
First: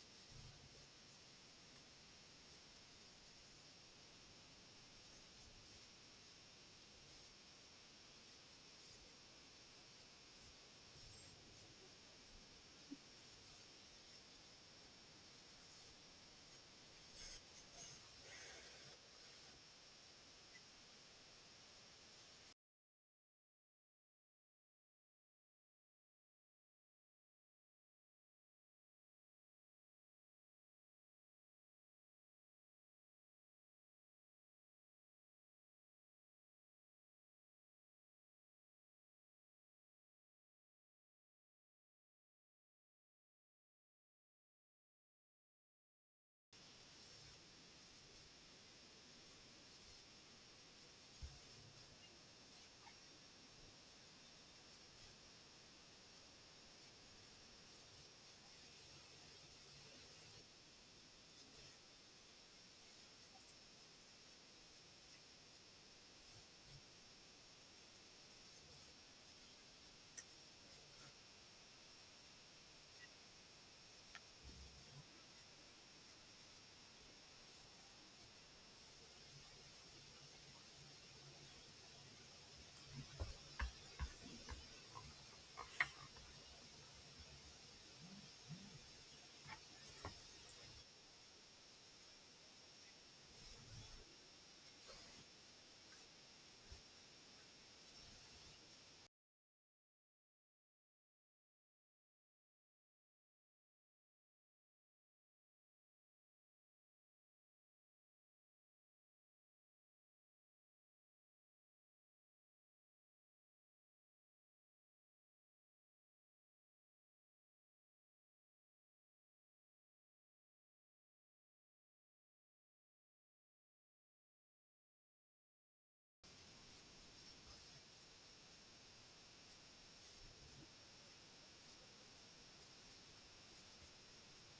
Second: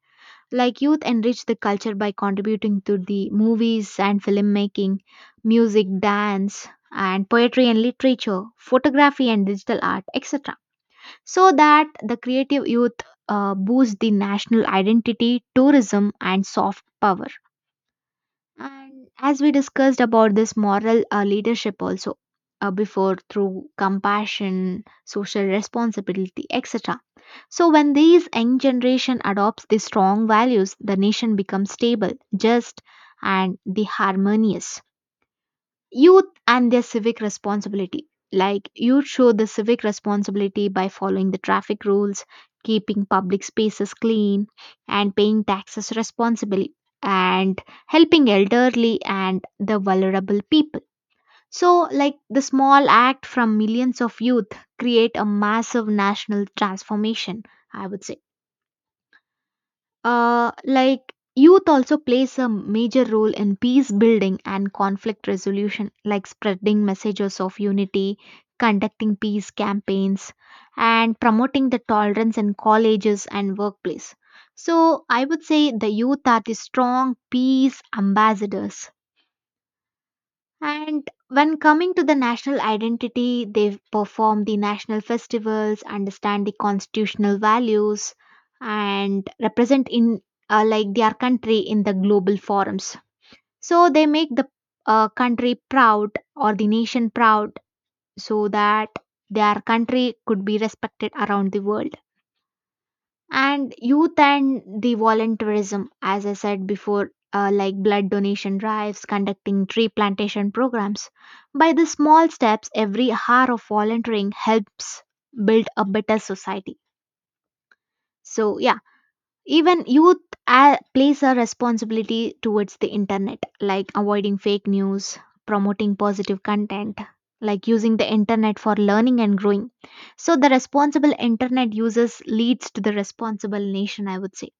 Speaker 1: like youth enrich the culture by contributing to the movies and filmmaking, music, dance, and poetry and literature, photography and digital art, etc. So that the creative youth boosts the national identity, tourism, and soft power. And as we discussed about this moral leadership also before through compassion, social responsibility, etc. So when these young generation adopts these strong values, the nation becomes stable, just, and the harmonious. Youth and their civic responsibility. Like, youth show the civic responsibility by following the traffic rules, keeping public spaces clean, and paying taxes responsibly, and helping elderly and the vulnerable people. So, like, the small act from millions of youth create a massive national transformation, I would say. Like youth also plays a major role in peace building and conflict resolution, like spreading messages of unity, conducting peace campaigns, and promoting the tolerance in colleges and workplace. So I would say the youth are the strong peace ambassadors. And when coming to the national identity, they perform the national festivals, understand the constitutional values, and represent in like their country in the global forums. So they make the country proud or the nation proud, so that their country could be respected around the world. And youth and the volunteerism, as I said before, like blood donation drives, conducting tree plantation programs, by the small steps, every hour of volunteering helps build a better society. So yeah, even youth plays a responsibility towards the internet, like avoiding fake news, promoting positive content, like using the internet for learning and growing. So the responsible internet users leads to the responsible nation, I would say.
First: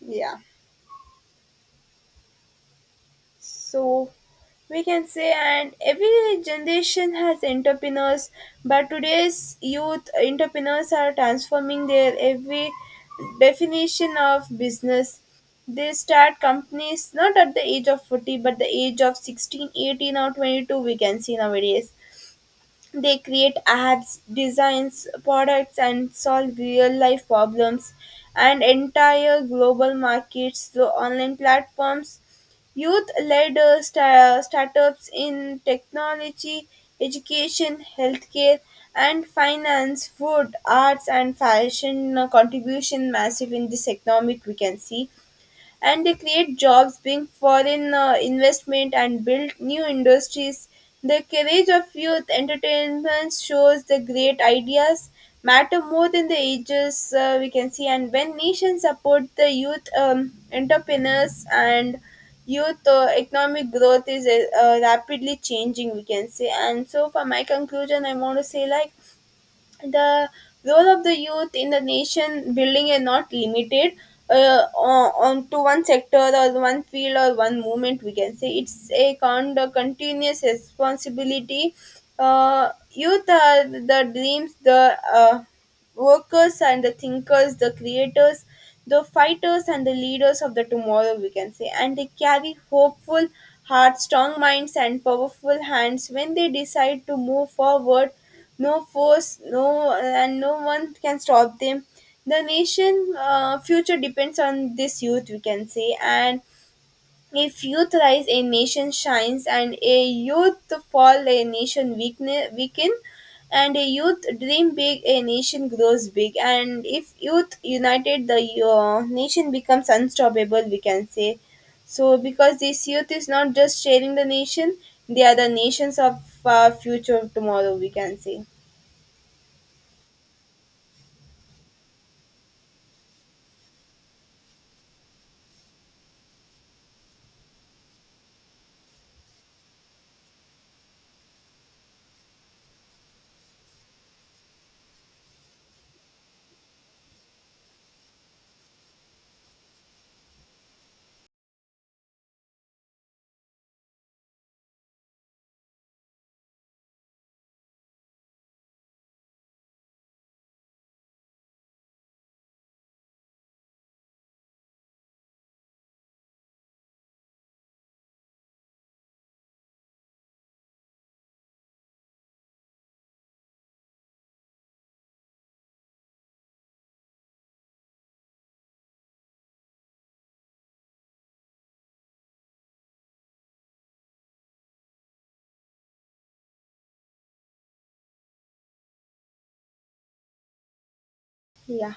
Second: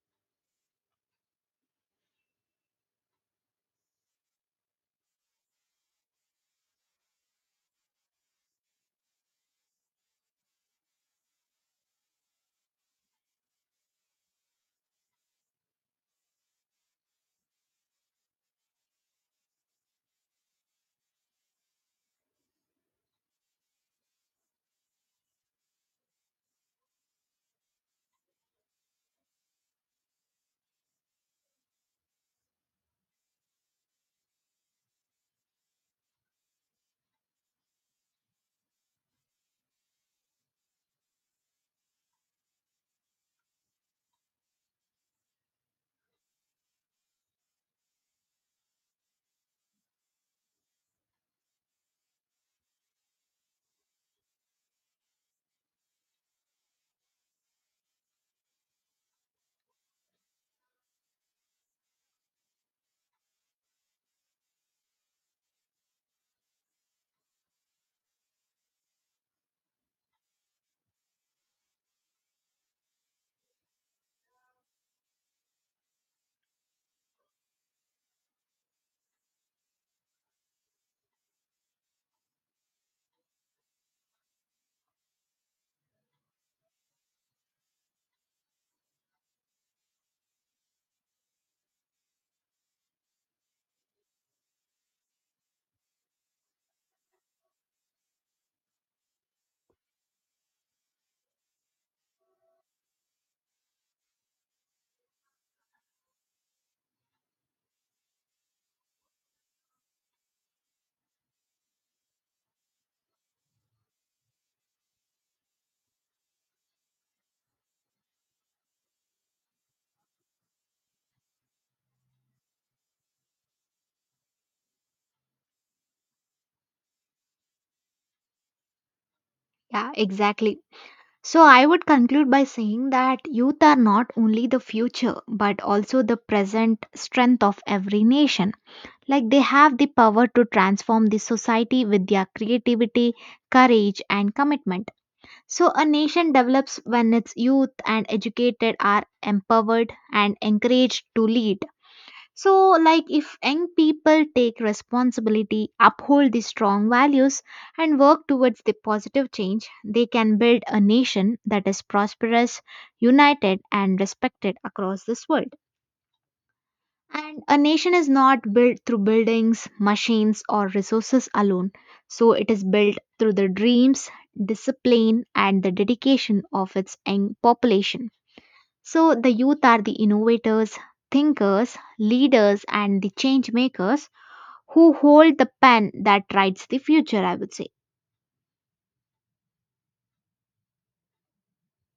Speaker 2: Yeah. So, we can say, and every generation has entrepreneurs, but today's youth entrepreneurs are transforming their every definition of business. They start companies not at the age of 40 but the age of 16, 18, or 22, we can see nowadays. They create ads, designs products, and solve real life problems and entire global markets through online platforms. Youth led startups in technology, education, healthcare, and finance, food, arts, and fashion, contribution massive in this economic, we can see, and they create jobs, bring foreign investment, and build new industries. The courage of youth entertainment shows the great ideas matter more than the ages, we can see, and when nations support the youth, entrepreneurs and youth economic growth is rapidly changing, we can say. And so for my conclusion I want to say, like, the role of the youth in the nation building is not limited on to one sector or one field or one movement, we can say. It's a kind of continuous responsibility. Youth are the dreams, the workers and the thinkers, the creators, the fighters and the leaders of the tomorrow, we can say. And they carry hopeful hearts, strong minds, and powerful hands. When they decide to move forward, no force, no, and no one can stop them. The nation future depends on this youth, we can say, and if youth rise, a nation shines, and a youth fall, a nation weaken, and a youth dream big, a nation grows big. And if youth united, the nation becomes unstoppable, we can say. So, because this youth is not just sharing the nation, they are the nations of future tomorrow, we can say.
Speaker 1: Yeah, exactly. So I would conclude by saying that youth are not only the future but also the present strength of every nation. Like they have the power to transform the society with their creativity, courage, and commitment. So a nation develops when its youth and educated are empowered and encouraged to lead. So, like if young people take responsibility, uphold these strong values, and work towards the positive change, they can build a nation that is prosperous, united, and respected across this world. And a nation is not built through buildings, machines, or resources alone. So, it is built through the dreams, discipline, and the dedication of its young population. So the youth are the innovators, thinkers, leaders, and the change makers who hold the pen that writes the future, I would say.
Speaker 2: Yeah.